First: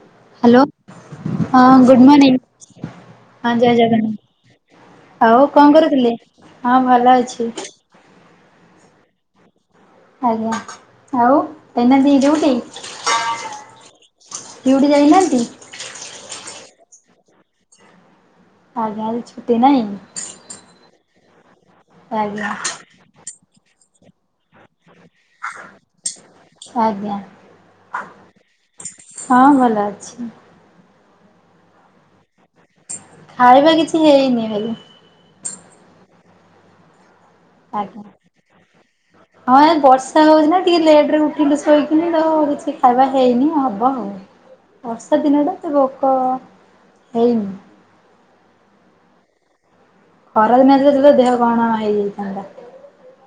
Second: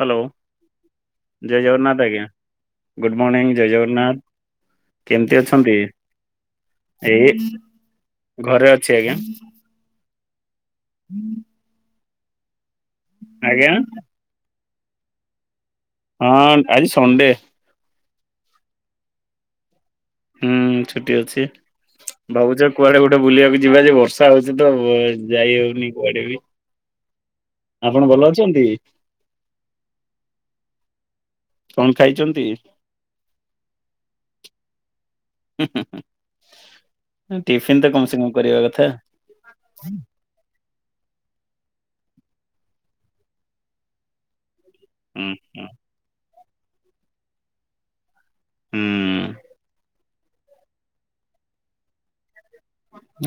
Hello hello ହଁ ଜୟ good Jagannath ଆଜ୍ଞା। ମର୍ଣ୍ଣିଂ ଗୁଡ଼ ମୋର୍ନିଙ୍ଗଂ ଜୟ ଜଗନ୍ନାଥ। କେମିତି ଆଉ କଣ ଅଛନ୍ତି? କରୁଥିଲେ? ହଁ ଭଲ ଏଇ ଅଛି ଘରେ ଅଛି ଆଜ୍ଞା। ଆଜ୍ଞା ଆଉ ଯାଇ ନାହାନ୍ତି ଡ୍ୟୁଟି? ଆଜ୍ଞା। ଡ୍ୟୁଟି ଯାଇନାହାନ୍ତି? ହଁ ଆଜି ସଣ୍ଡେ। ଆଉ ତାହେଲେ ଛୁଟି ନାହିଁ? ହୁଁ ଛୁଟି ଅଛି। ଆଜ୍ଞା ଭାବୁଛ କୁଆଡେ ଗୋଟେ ବୁଲିବାକୁ ଯିବା ଯେ ବର୍ଷା ହଉଛି ତ ଯାଇ ହଉନି କୁଆଡେ ବି। ଆଜ୍ଞା। ଆପଣ ଭଲ ଅଛନ୍ତି ହଁ ଭଲ ଅଛି। କଣ ଖାଇଛନ୍ତି? ଖାଇବା କିଛି ହେଇନି ବେଲେ ଟିଫିନ ତ ଆଜ୍ଞା। କମ ସେ କମ କରିବା କଥା? ହଁ ଏ ବର୍ଷା ହଉଛି ନା ଟିକେ ଲେଟ ରେ ଉଠିଲୁ ଶୋଇକିନି ତ କିଛି ଖାଇବା ହେଇନି ହବ ଆଉ। ବର୍ଷା ହୁଁ ଦିନ ଟା ହୁଁ ତ ରୋକ ହେଇନି। ଉଁ। ଖରା ଦିନରେ ଦେହ କଣ ହେଇଯାଇଥାନ୍ତା।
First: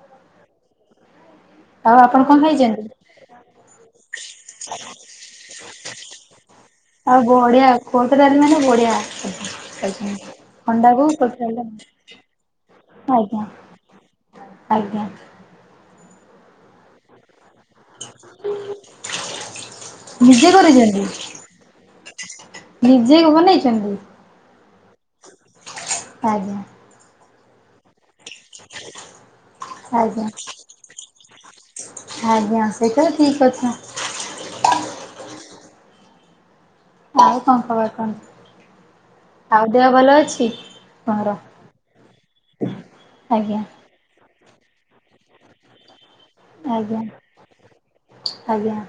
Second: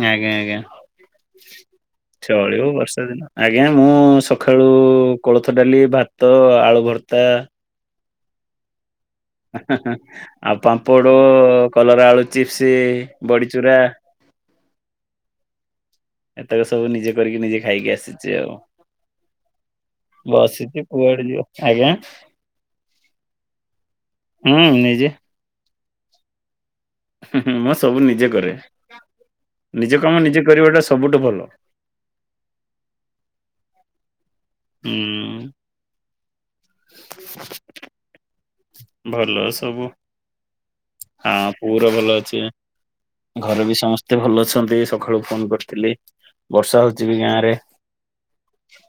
ଆଜ୍ଞା ଆଜ୍ଞା। ଆଉ ଆପଣ କଣ ଚଳିବ ଖାଇଛନ୍ତି? ବର୍ଷା ଦିନ। ଆଜ୍ଞା ମୁଁ ସକାଳୁ କୋଳଥ ଡାଲି, ଭାତ ଆଳୁ, ଆଉ ଭର୍ତ୍ତା ବଢିଆ କୋଳଥ ଡାଲି ମାନେ ବଢିଆ। କରିଛନ୍ତି। ଆଉ ଅଣ୍ଡାକୁ ପାମ୍ପଡ, କୋଳଥ ଡାଲି କଲରା ଆଳୁ ଚିପ୍ସ, ଟା ଆଜ୍ଞା ବଡିଚୁରା ଆଜ୍ଞା। ଏତକ ସବୁ ନିଜେ କରିକି ନିଜେ ଖାଇକି ଆସିଚି ଆଉ। ନିଜେ ବସିଚି କରିଛନ୍ତି କୁଆଡେ ଯିବ, ଆଜ୍ଞା। ନିଜେ ବନେଇଛନ୍ତି ହୁଁ ନିଜେ। ଆଜ୍ଞା। ହୁଁ ହୁଁ ମୁଁ ସବୁ ନିଜେ କରେ। ନିଜ କାମ ନିଜେ କରିବା ଟା ସବୁଠୁ ଭଲ। ଆଆଜ୍ଞା ସେଇଟା ତ ଠିକ୍ କଥା। ଉଁ। ଆଉ କଣ ଖବର କଣ? ଭଲ ଆଉ ସବୁ। ଦେହ ଭଲ ଅଛି? ତମର ହଁ ପୁରା ଭଲ ଅଛି। ଆଜ୍ଞା ଘରେ ବି ସମସ୍ତେ ଭଲ ଅଛନ୍ତି ସକାଳୁ ଫୋନ କରିଥିଲି। ବର୍ଷା ଆଜ୍ଞା ହଉଚି ବି ଗାଁରେ। ଆଜ୍ଞା।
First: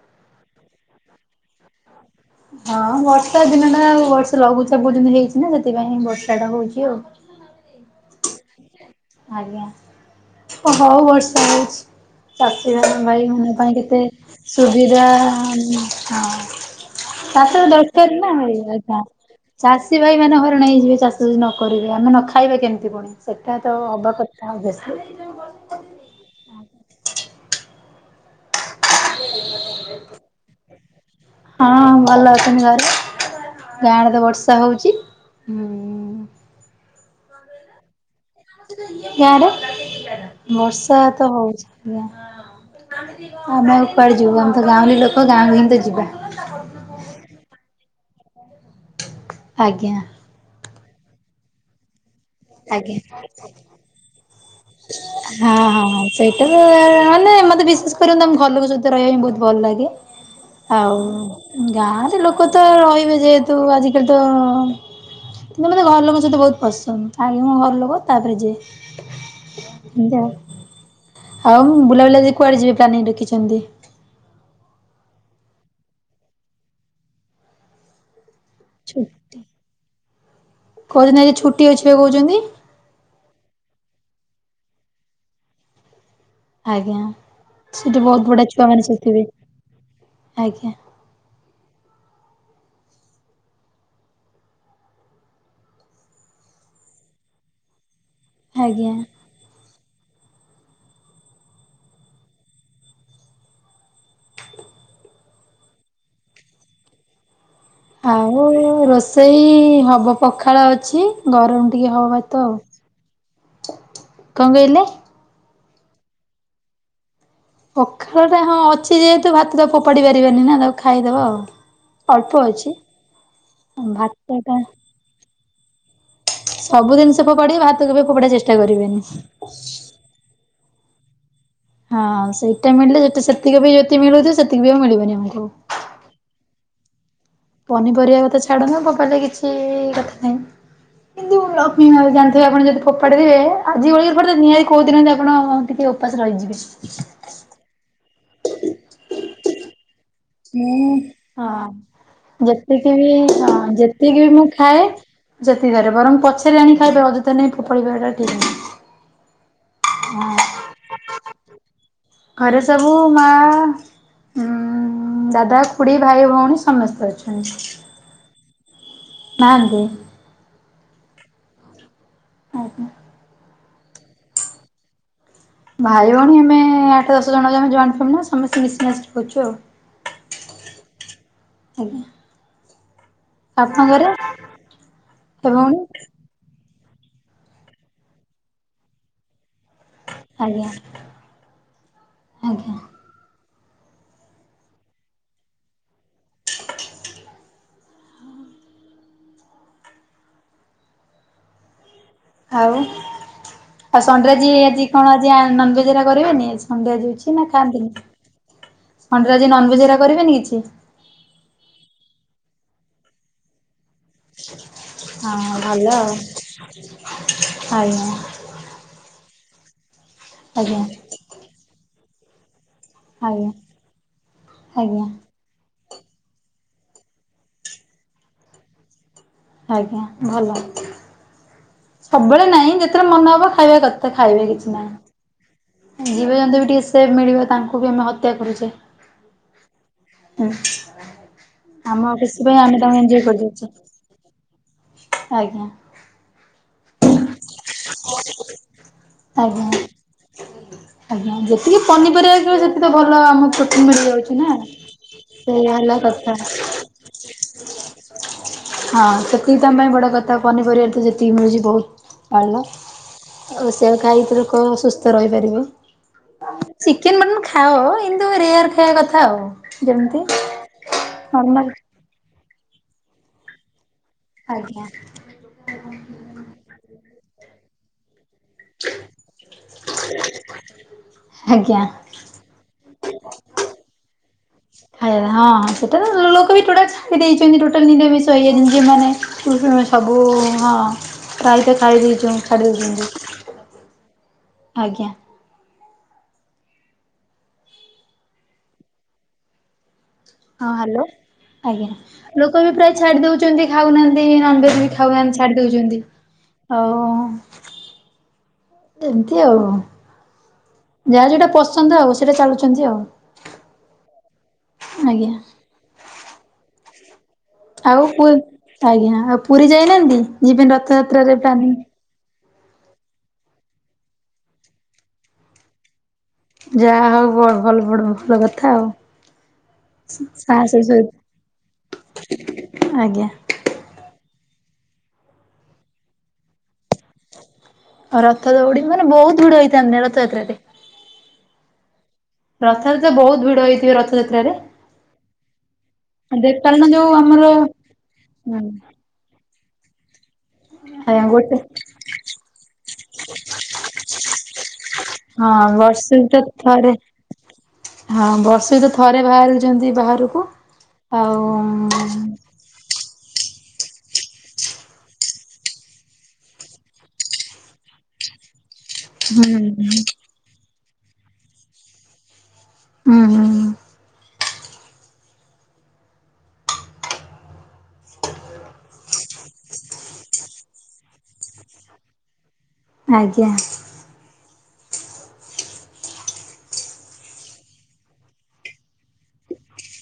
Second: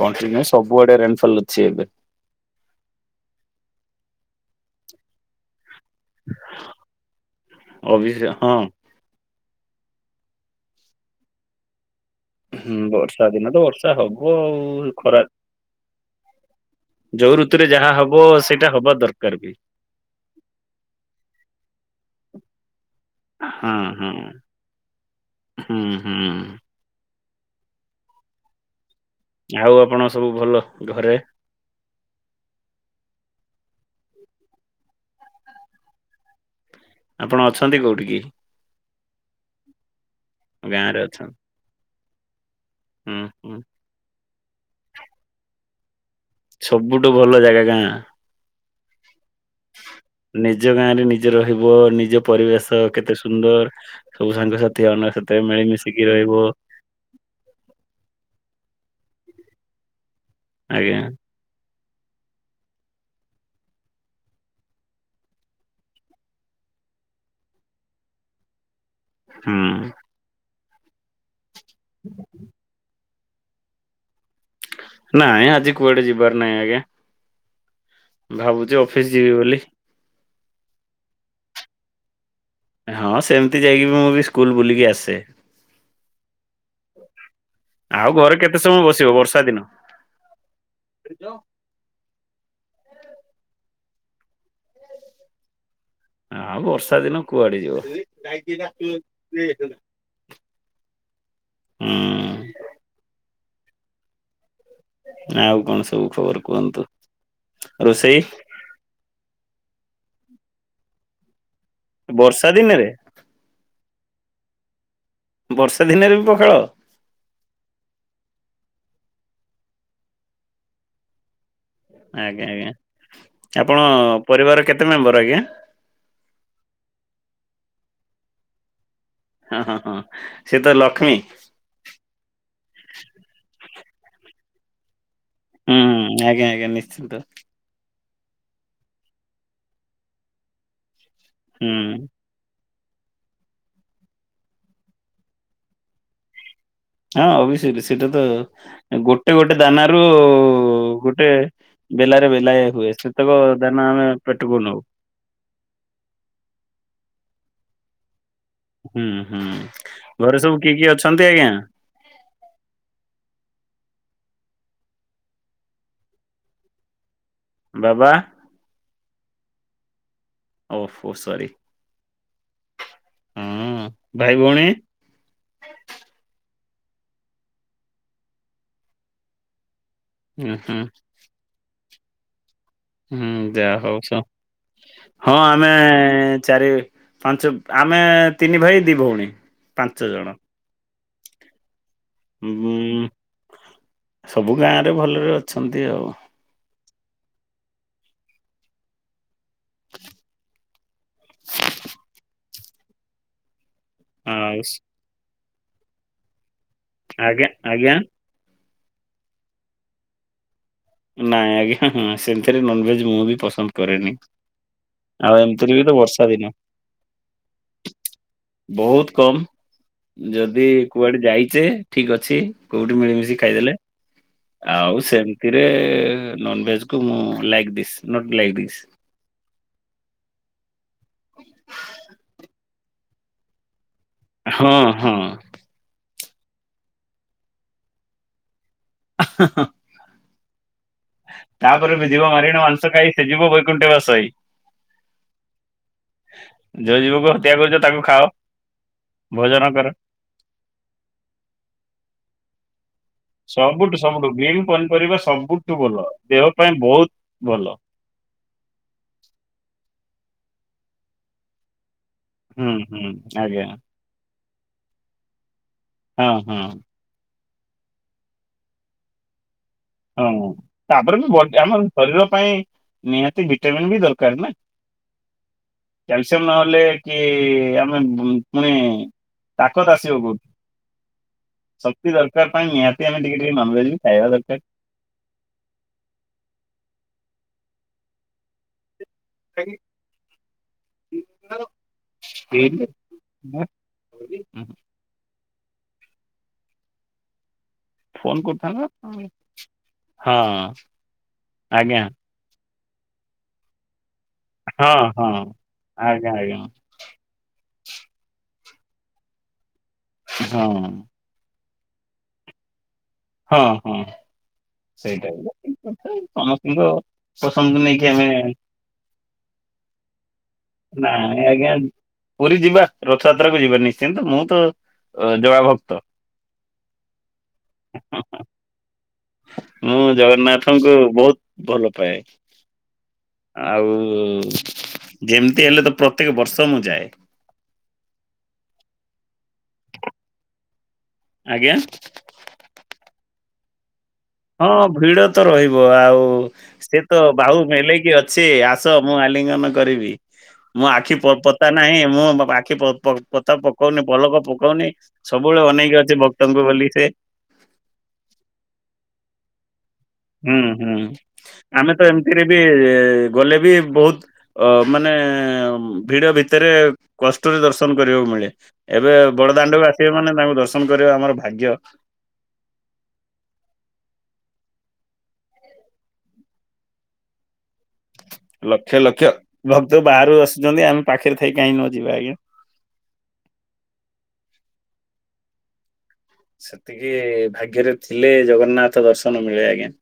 କଣ୍ଟିନିଉ ସବୁଆଡେ ରେନଫଲ୍ ଅଛି ଏବେ। ହଁ ବର୍ଷା ଦିନ ଟା ଆଉ। ଏ ବର୍ଷ ଲଘୁଚାପ ଯେମିତି ହେଇଛି ନା ସେଥିପାଇଁ ହିଁ ବର୍ଷା ଟା ହଉଛି ଆଉ। ଅଫିସରେ ହଁ। ଆଜ୍ଞା। ଓ ହଉ ବର୍ଷା ହଉଚି। ଚାଷୀ ହୁଁ ଭାଇ ବର୍ଷା ମାନେ ଦିନ ଆମ ତ ପାଇଁ ବର୍ଷା କେତେ ହବ ଆଉ ସୁବିଧା ଖରା ଯୋଉ ଋତୁରେ ଚାଷ ତ ଯାହା ହବ ଦରକାର ନା। ସେଇଟା ହବା ଦରକାର [unintelligible] ବି। ଚାଷୀ ଭାଇ ମାନେ ହଇରାଣ ହେଇଯିବେ ଚାଷ ଯଦି ନ କରିବେ ଆମେ ନ ଖାଇବା କେମିତି ପୁଣି। ସେଇଟା ତ ହଁ ହଁ ହବା କଥା ଅବିଓସଲି। ହୁଁ ହୁଁ। ଆଉ ଆପଣ ଙ୍କର ସବୁ ଭଲ ଘରେ? ହଁ ଭଲ ଅଛନ୍ତି ଘରେ। ଗାଁରେ ତ ବର୍ଷା ହଉଚି। ହୁଁ। ଆପଣ ଅଛନ୍ତି କୋଉଠିି କି? ଗାଁ ରେ ଗାଁ ବର୍ଷା ରେ ତ ଅଛନ୍ତି? ହଉଚି। ଆଜ୍ଞା। ହୁଁ ହୁଁ ଆମେ ଆଉ କୁଆଡେ ଯିବୁ ଆମେ ତ ଗାଁଉଲି ଲୋକ ଗାଁ କୁ ହିଁ ତ ଯିବା। ସବୁଠୁ ଭଲ ଜାଗା ଗାଁ। ଆଜ୍ଞା। ନିଜ ଗାଁ ରେ ନିଜେ ରହିବ। ନିଜ ପରିବେଶ ଆଜ୍ଞା। କେତେ ସୁନ୍ଦର। ସବୁ ସାଙ୍ଗସାଥି ଅନାସତେ ମିଳି ମିଶିକି [unintelligible] ଆମ ଘର ଲୋକ ଙ୍କ ରହିବ। ସହିତ ରହିବା ପାଇଁ ବହୁତ ଭଲ ଲାଗେ। ଆଉ ଆଜ୍ଞା ଗାଁରେ ଲୋକ ତ ରହିବେ ଯେହେତୁ ଆଜିକାଲି ତ କିନ୍ତୁ ମୋତେ ଘର ଲୋକଙ୍କ ସହିତ ବହୁତ ପସନ୍ଦ। ଆଗେ ମୋ ଘର ଲୋକ ତାପରେ ଯିଏ। ହୁଁ। ଆଉ ବୁଲାବୁଲିି କୁଆଡେ ଯିବେ ପ୍ଲାନିଂ ରଖିଛନ୍ତି? ନାଇଁ ଆଜି କୁଆଡେ ଯିବାର ନାହିଁ ଆଜ୍ଞା। ଭାବୁଚି ଅଫିସ ଯିବି ଛୁଟି ବୋଲି। କହୁଛନ୍ତି ଆଜି ଛୁଟି ଅଛି ପା କହୁଛନ୍ତି। ହଁ ସେମିତି ଯାଇକି ବି ମୁଁ ବି ସ୍କୁଲ ବୁଲିକି ଆସେ। ଆଜ୍ଞା। ସେଠି ଆଉ ବହୁତ ଘରେ ବଢିଆ କେତେ ଛୁଆ ସମୟ ମାନେ ସବୁ ବସିବ ଥିବେ। ବର୍ଷା ଦିନ। ଆଜ୍ଞା। [unintelligible] ଆ ବର୍ଷା ଦିନ କୁଆଡେ ଯିବ। ଆଜ୍ଞା। ଉଁ। ଆଉ କଣ ସବୁ ଖବର କୁହନ୍ତୁ। ରୋଷେଇ ଆଉ ରୋଷେଇ ହବ ପଖାଳ ଅଛି ଗରମ ଟିକେ ହବା ତ ବର୍ଷା ଆଉ ଦିନରେ କଣ କହିଲେ ବର୍ଷା ଦିନରେ ବି ପଖାଳ ପଖାଳ ଟା ହଁ ଅଛି ଯେହେତୁ ଭାତ ତ ପୋା ପାରିବାନି ନା ତାକୁ ଖାଇଦବା ଆଉ ଅଳ୍ପ ଆଜ୍ଞା ଅଛି ଆଜ୍ଞା ଆପଣ ଭାତଟା ପରିବାରର କେତେ ମେମ୍ବର ଆଜ୍ଞା। ସବୁ ଜିନିଷ ପୋଡ ଭାତକୁ କେବେ ଫୋଡା ଚେଷ୍ଟା କରିବେନି। ହଁ ହଁ ହଁ ସେ ତ ଲକ୍ଷ୍ମୀ। ହଁ ସେଇଟା ମିଳିଲେ ସେତିକି ବି ଯଦତି ମିଳୁଥିବ ସେତିକି ବି ଆ ମିଳିବନି ଆମକୁ ହୁଁ ଆଜ୍ଞା ଆଜ୍ଞା ନିଶ୍ଚିନ୍ତ। ପନିପରିବା କଥା ଛାଡନୁ ବାପ କିଛି କଥା ନାହିଁ କିନ୍ତୁ ହୁଁ ଲକ୍ଷ୍ମୀ ବା ଜାଣି [inaudible] ଯଦି ଆପଣ ଯଦି ଫୋପାଡ଼ିଥେ ଆଜି ଭଳିରେ ନିହାତି କହୁ ଦହାନ୍ତି ଆପଣ ଟିକେ ଉପାସ ରହିଯିବେ। ହଁ ଅବଶ ସେଇଟା ତ ଗୋଟେ ଗୋଟେ ଦାନାରୁ ମୁଁ ଗୋଟେ ବେଲାରେ ହଁ ବେଲାଏ ହୁଏ ଯେତିକି ବି ସେତକ ହଁ ଦାନା ଆମେ ଯେତିକି ବି ମୁଁ ପେଟକୁ ନଉ ଖାଏ ଯେତିକରେ ବରଂ ପଛରେ ଆଣି ଖାଇବେ ଅଯଥା ନେଇ ଫୋପାଡିବେ ଠିକ ନାହିଁ। ହୁଁ ହୁଁ ଘରେ ସବୁ କିଏ କିଏ ଅଛନ୍ତି ଆଜ୍ଞା? ଘରେ ସବୁ ମା ଦାଦା ଖୁଡ଼ି ଭାଇ ଭଉଣୀ ସମସ୍ତେ ଅଛନ୍ତି। ବାବା। ନାହାନ୍ତି। ଓ ହୋ ସରି। ଓ ହୋ। ହଁ ଭାଇ ଭଉଣୀ? ଭାଇ ଭଉଣୀ ଆମେ ଆଠ ଦଶ ଜଣ ଯମେ ଜଏଣ୍ଟ ଫମିଲ ସମସ୍ତେ ମିଶିସି କହୁଛୁ ଆଉ। ହୁଁ ହୁଁ। ଆଜ୍ଞା। ହୁଁ ଯାହା ଆପଣଙ୍କ ଘରେ ହଉଛ ହଁ ଭାଇ ଆମେ ଭଉଣୀ ଚାରି ପାଞ୍ଚ ଆମେ ତିନି ଭାଇ ଦି ଭଉଣୀ ପାଞ୍ଚ ଜଣ। ଆଜ୍ଞା। ଆଜ୍ଞା। ହୁଁ। ସବୁ ଗାଁରେ ଭଲରେ ଅଛନ୍ତି ଆଉ। [inaudible] ଆଉ ଆଉ ସଣ୍ଡାଜି ଆଉ ଆଜି କଣ ଆଜି ନନଭେଜ କରିବେନି ଆଜି ଣ୍ଡିଆ ଯଉଛି ନା ଆଜ୍ଞା ଖାଆନ୍ତିନି ଆଜ୍ଞା। ଖଣ୍ଡି ଆଜି ନନ ଭଜା କରିବେନି କିଛି ନାଇଁ ଆଜ୍ଞା ହଁ ସେମଥିରେ ନନଭେଜ ମୁଁ ବି ପସନ୍ଦ କରେନି। ଆଉ ହଁ ଏମିତିରେ ବି ଭଲ ତ ଆଉ ବର୍ଷା ଦିନ ଆଜ୍ଞା ବହୁତ କମ ଯଦି ଆଜ୍ଞା କୁଆଡେ ଯାଇଛେ ଠିକ ଅଛି। କୋଉଠି ମିଳିମିଶି ଆଜ୍ଞା ଖାଇଦେଲେ ଆଉ ଆଜ୍ଞା। ସେମ ଥିରେ ନନଭେଜ କୁ ମୁଁ ଲଗ ଦିସ୍ ନଟ ଲଗ ଦିସ୍ ଆଜ୍ଞା ଭଲ। ସବୁବେଳେ ନାଇଁ ଯେତେବେଳେ ମନେ ହବ ଖାଇବା କଥା ଖାଇବେ କିଛି ହଁ ନାହିଁ। ହଁ ଜୀବଜନ୍ତୁ ବି ଟିକେ ସେ ମିଳିବ ତାଙ୍କୁ ବି ଆମେ ହତ୍ୟା କରୁଛେ। ହଁ। ତାପରେ ବି ଯିବ ମାରଣ ମାଂସ ଖାଇ ସେ ଯିବ କରିଦଉଛେ ବୈକୁଣ୍ଠ ବାସେଇ ଆଜ୍ଞା। ଯୋଉ ଯୀବକୁ ହତ୍ୟା କରୁଛ ତାକୁ ଖାଅ ଆଜ୍ଞା। ଭୋଜନ କର ଆଜ୍ଞା ଯେତିକି ପନିପରିବା କି ସେ ତ ଭଲ ଆମ ଚଟି ସବୁଠୁ ମିଳି ସବୁଠୁ ଯାଉଛି ନା ଗ୍ରୀନ୍ ପନିପରିବା ସବୁଠୁ ସେଇୟା ଭଲ ହେଲା କଥା। ଦେହ ପାଇଁ ବହୁତ ଭଲ। ହଁ ସେତିକି ତମ ପାଇଁ ବଡ କଥା ପନିପରିବାାର ତ ଯେତିକି ମିଳୁଛି ବହୁତ। କଣଲ ହୁଁ ହୁଁ ଆଜ୍ଞା ଆଉ ସେଇଆ ଖାଇକି ଲୁକ ସୁସ୍ଥ ରହିପାରିବେ ହଁ ହଁ ଚି ଚିକେନ ମଟନ ଖାଅ କିନ୍ତୁ ରେୟାର ଖାଇବା କଥା ଆଉ। ଯେମିତି ହଁ ତାପରେ ବି ନର୍ମାଲ ଆମର ଶରୀର ପାଇଁ ନିହାତି ଭିଟାମିନ୍ ବି ଦରକାର ନା। ଆଜ୍ଞା କ୍ୟାଲସିୟମ ନହେଲେ କି ଆମେ ପୁଣି ତାକତ ଆସିବ କୋଉଠୁ ଆଜ୍ଞା। ଶକ୍ତି ଦର ଦରକାର ପାଇଁ ନିହାତି ଆମେ ଟିକେ ଟିକେ ନନଭେଜେ ବି ଖାଇବା ଦରକାର। ଆଜ୍ଞା ହଁ ସେଟା ତ ଲୋକ ବି ଟୋଟା୍ଲ ଛାଡ଼ି ଦେଇଛନ୍ତି ଟୋଟାଲ ନିଦ ବିଷ ହେଇଜାଛନ୍ତି ଝେମାନେ। ସବୁ ହଁ ପ୍ରାୟତ ଛାଡ଼ି ଦେଇଚୁ ଛାଡ଼ି ଦେଇଚନ୍ତି। ହ ହଁ [inaudible] ଫୋନ କରୁଥାନ୍ତେ ହଁ ହଁ ହ୍ୟାଲୋ ଆଜ୍ଞା। ଲୋକ ବି ପ୍ରାୟ ଛାଡି ଦଉଛ ଛନ୍ତି ଖାଉନାହାନ୍ତି ନନ ଭେଜ ବି ହଁ ଖାଉନାହାନ୍ତି ହଁ। ଛାଡି ଦଉଛନ୍ତି ଆଜ୍ଞା ଆଜ୍ଞା ଆଉ। ଏମିତି ଆଉ। ହଁ ଅଂ। ଯାହାର ଜଉଟା ପସନ୍ଦ ଆଉ ସେଇଟା ଚାଲୁଛନ୍ତି ଆଉ। ହଁ ହଁ ସେଇ ଆଜ୍ଞା। ଟାଇପ ର କି କଥା ସମସ୍ତିଙ୍କ ଆଉ ପୁ ଆଜ୍ଞା ଆଉ ପୁରୀ ଯାଇନାହାଁନ୍ତି ଜିବି ରଥଯାତ୍ରାରେ ନାଇଁ ଆଜ୍ଞା ପ୍ଲାନିଂ। ପୁରୀ ଯିବା ରଥଯାତ୍ରାକୁ ଯିବା ନିଶ୍ଚିନ୍ତ ମୁଁ ତ ଅ ଜଗା ଭକ୍ତ। ଯାହା ହଉ ବଡ ଭଲ ବଡ ବଡ଼ କଥା ଆଉ। ମୁଁ ସାହସ ଜଗନ୍ନାଥଙ୍କୁ ସହିତ ବହୁତ ଭଲ ପାଏ। ଆଜ୍ଞା। ଆଉ ଯେମିତି ହେଲେ ତ ପ୍ରତ୍ୟେକ ବର୍ଷ ମୁଁ ଯାଏ। ଆଉ ରଥ ଦୌଡି ମାନେ ବହୁତ ଭିଡ଼ ହେଇଥାନ୍ତି ରଥଯାତ୍ରାରେ। ଆଜ୍ଞା? ରଥରେ ତ ବହୁତ ଭିଡ ହେଇଥିବ ରଥଯାତ୍ରାରେ? ହଁ ଭିଡ ତ ରହିବ ଆଉ କାରଣ ସେ ଯୋଉ ତ ଆମର ବାହୁ ମେଲେଇକି ଅଛି ଆସ ମୁଁ ଆଲିଙ୍ଗନ କରିବି। ମୋ ଆଖି ଆଜ୍ଞା ପ ଗୋଟେ ପତା ନାହିଁ ମୁଁ ଆଖି ପ ପ ପତା ପକଉନି ପଲକ ପକଉନି। ସବୁବେଳେ ହଁ ଅନେଇକି ଅଛି ବର୍ଷକୁ ତ ଵକ୍ତଙ୍କୁ ବୋଲି ଥରେ ସେ? ହଁ ବର୍ଷେ ତ ଥରେ ବାହାରୁିଛନ୍ତି ବାହାରୁ ହୁଁ ହୁଁ ଆମେ ତ ଏମିତିରେ ବି ଗଲେ ବି ବହୁତ ଅ ମାନେ ଭିଡ ଭିତରେ କଷ୍ଟରେ ଦର୍ଶନ କରିବାକୁ ମିଳେ। ଏବେ ହୁଁ ବଡଦାଣ୍ଡକୁ ଆସିବେ ମାନେ ତାଙ୍କୁ ଦର୍ଶନ କରିବା ଆମର ଭାଗ୍ୟ? ଉ ହୁଁ? ଲକ୍ଷ ଲକ୍ଷ ଭକ୍ତ ବାହାରୁ ଆସୁଛନ୍ତି ଆମେ ପାଖରେ ଥାଇ କାହିଁ ନ ଯିବା ଆଜ୍ଞା? ଆଜ୍ଞା? ସେତିକି ଭାଗ୍ୟରେ ଥିଲେ ଜଗନ୍ନାଥ ଦର୍ଶନ ମିଳେ ଆଜ୍ଞା।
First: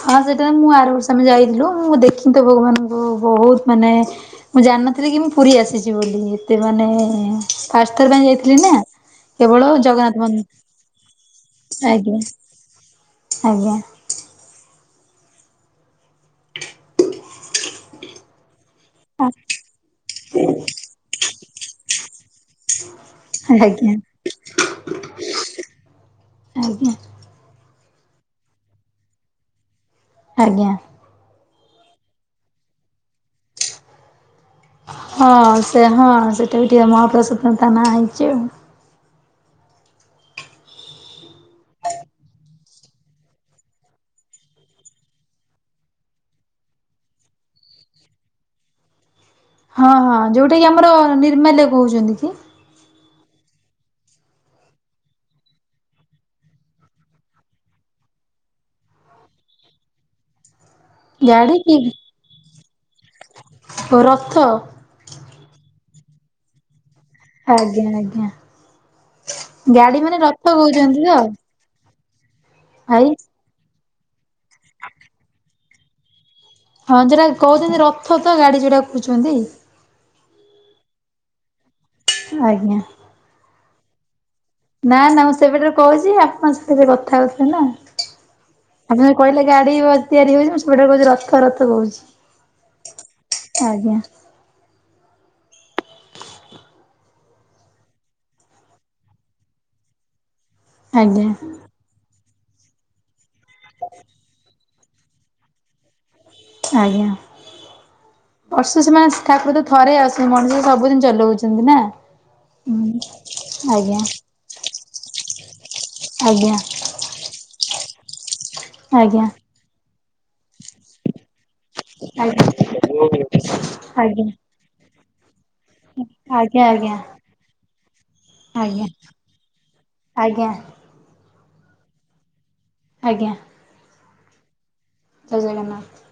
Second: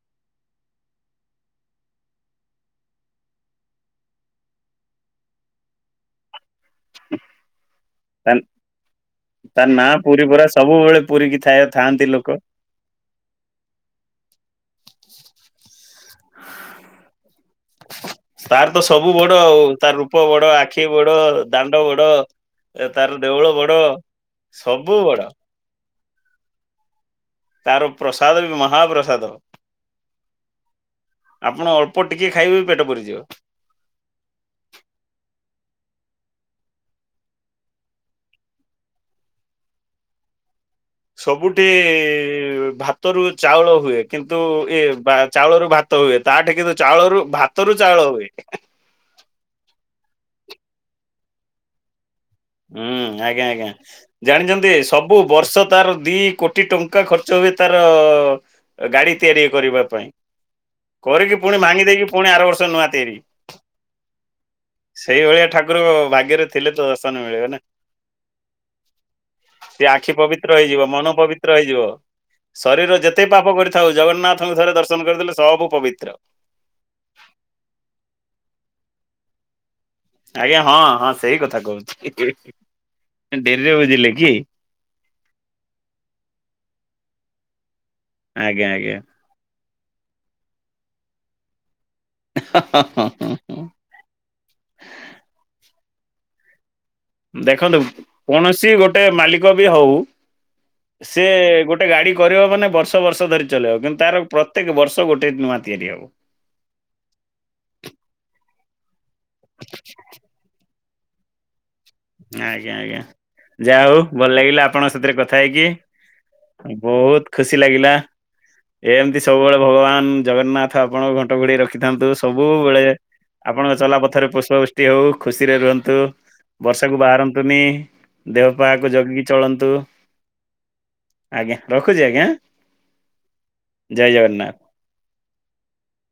ହଁ ସେଇଟା ତ ମୁଁ ଆରବର୍ଷ ଆମେ ଯାଇଥିଲୁ ମୁଁ ଦେଖିନି ତ ଭଗବାନଙ୍କୁ ବହୁତ ମାନେ ମୁଁ ଜାଣିନଥିଲି କି ମୁଁ ପୁରୀ ଆସିଛି ବୋଲି ଏତେ ମାନେ ପାଷ୍ଟ ଥର ପାଇଁ ଯାଇଥିଲି ନା। କେବଳ ତାର ନାଁ ଜଗନ୍ନାଥ ପୁରୀ ପରା ମନ୍ଦିର ସବୁବେଳେ ପୁରୀ କି ଥାଏ ଥାଆନ୍ତି ଆଜ୍ଞା ଲୋକ। ଆଜ୍ଞା। ତାର ତ ସବୁ ବଡ ଆଉ ତାର ରୂପ ବଡ ଆଖି ବଡ ଦାଣ୍ଡ ବଡ। ଏ ତାର ଦେଉଳ ବଡ ଆଜ୍ଞା। ସବୁ ବଡ। ଆଜ୍ଞା। ତାର ପ୍ରସାଦ ବି ମହାପ୍ରସାଦ। ଆଜ୍ଞା? ଆପଣ ଅଳ୍ପ ଟିକେ ଖାଇବେ ବି ପେଟ ପୁରିଯିବ। ହଁ ସେ ହଁ ସେଟା ବି ଟିକେ ମହାପ୍ରସାଦ ବୋଲି ତାନାଁ ହେଇଛି ଆଉ। ସବୁଠି ଇ ଭାତରୁ ଚାଉଳ ହୁଏ କିନ୍ତୁ ଏ ଚାଉଳ ରୁ ଭା ତ ହୁଏ ତାଠେ କିନ୍ତୁ ଚାଉଳରୁ ଭାତରୁ ଚାଉଳ ହୁଏ। ହଁ ହଁ ଯୋଉଟା କି ଆମର ନିର୍ମାଲେ କହୁଛନ୍ତି କି? ହୁଁ ଆଜ୍ଞା ଆଜ୍ଞା। ଜାଣିଛନ୍ତି ସବୁ ବର୍ଷ ତାର ଦି କୋଟି ଟଙ୍କା ଖର୍ଚ୍ଚ ହୁଏ ତାର ଗାଡି ତିଆରି କରିବା ପାଇଁ। କରିକି ଗାଡି ପୁଣି କି ଭାଙ୍ଗି ଦେଇକି ପୁଣି ଆର ବର୍ଷ ନୂଆ ତିଆରି। ଓ ରଥ ସେଇଭଳିଆ ଠାକୁର ଭାଗ୍ୟରେ ଥିଲେ ତ ମିଳିବେ ନା ଆଜ୍ଞା ଆଜ୍ଞା। ସେ ଗାଡି ଆଖି ମାନେ ରଥ ପବିତ୍ର ହେଇଯିବ କହୁଛନ୍ତି ମନ ତ ପବିତ୍ର ପବିତ୍ର ହେଇଯିବ ଶରୀର ଭାଇ। ଯେତେ ପାପ କରିଥାଉ ଜଗନ୍ନାଥଙ୍କୁ ଥରେ ଦର୍ଶନ କରିଦେଲେ ସବୁ ପବିତ୍ର। ହଁ ଜୋଉରା କହୁଛନ୍ତି ରଥ ତ ଗାଡି ଯୋଟା କହୁଛନ୍ତି? ଆଜ୍ଞା ହଁ ହଁ ସେଇ କଥା କହୁଛି ଆଜ୍ଞା। ଡେରିରେ ବୁଝିଲେ କି? ନା ନା ମୁଁ ସେବେଠାରୁ କହୁଛି ଆପଣଙ୍କ ସାଥିରେ କଥାହଉ ଥିଲେନା। ଆଜ୍ଞା ଆଜ୍ଞା। କହିଲେ ଗାଡି ତିଆରି ହଉଛି ମୁ ସେବେଠାରୁ କହୁଛି ରଥ ରଥ କହୁଛି। ହ ହଁ ହଁ। ହଁ ହଁ। ଆଜ୍ଞା। ଦେଖନ୍ତୁ କୌଣସି ଗୋଟେ ମାଲିକ ବି ହଉ ସେ ଆଜ୍ଞା ଗୋଟେ ଗୋଟେ ଗାଡି କରିବ ମାନେ ବର୍ଷ ବର୍ଷ ଧରି ଚେଇବ କିନ୍ତୁ ତାର ପ୍ରତ୍ୟେକ ବର୍ଷ ଗୋଟେ ନୂଆ ତିଆରି ହବ। ଆଜ୍ଞା ବର୍ଷୁ ସେ ମା ଠାକୁର ତ ଥରେ ଆସୁଛି ମଣିଷ ସବୁଦିନ ଚଲାଉଛନ୍ତି ନା। ଆଜ୍ଞା ହୁଁ ଆଜ୍ଞା ଯା ଆଜ୍ଞା ହଉ ଭଲ ଲାଗିଲା ଆପଣଙ୍କ ସାଥିରେ କଥା ଆଜ୍ଞା ହେଇକି। ବହୁତ ଖୁସି ଲାଗିଲା ଏମିତି ଆଜ୍ଞା ସବୁବେଳେ ଭଗବାନ ଜଗନ୍ନାଥ ଆପଣଙ୍କ ଘଟ ଘଣ୍ଟ ଗୋଡେଇ ରଖିଥାନ୍ତୁ ଆଜ୍ଞା ସବୁବେଳେ ଆପଣଙ୍କ ଚଲା ଆଜ୍ଞା। ପଥରେ ଆଜ୍ଞା ପୁଷ୍ପବୃଷ୍ଟି ହଉ ଖୁସିରେ ରୁହନ୍ତୁ। ଆଜ୍ଞା ଆଜ୍ଞା ବର୍ଷାକୁ ବାହାରନ୍ତୁନି ଦେହ ପାକୁ ଜଗିକି ଚଳନ୍ତୁ? ଆଜ୍ଞା ଆଜ୍ଞା ରଖୁଛି ଆଜ୍ଞା। ଆଜ୍ଞା। ଜୟ ଜଗନ୍ନାଥ। ଜୟ ଜଗନ୍ନାଥ।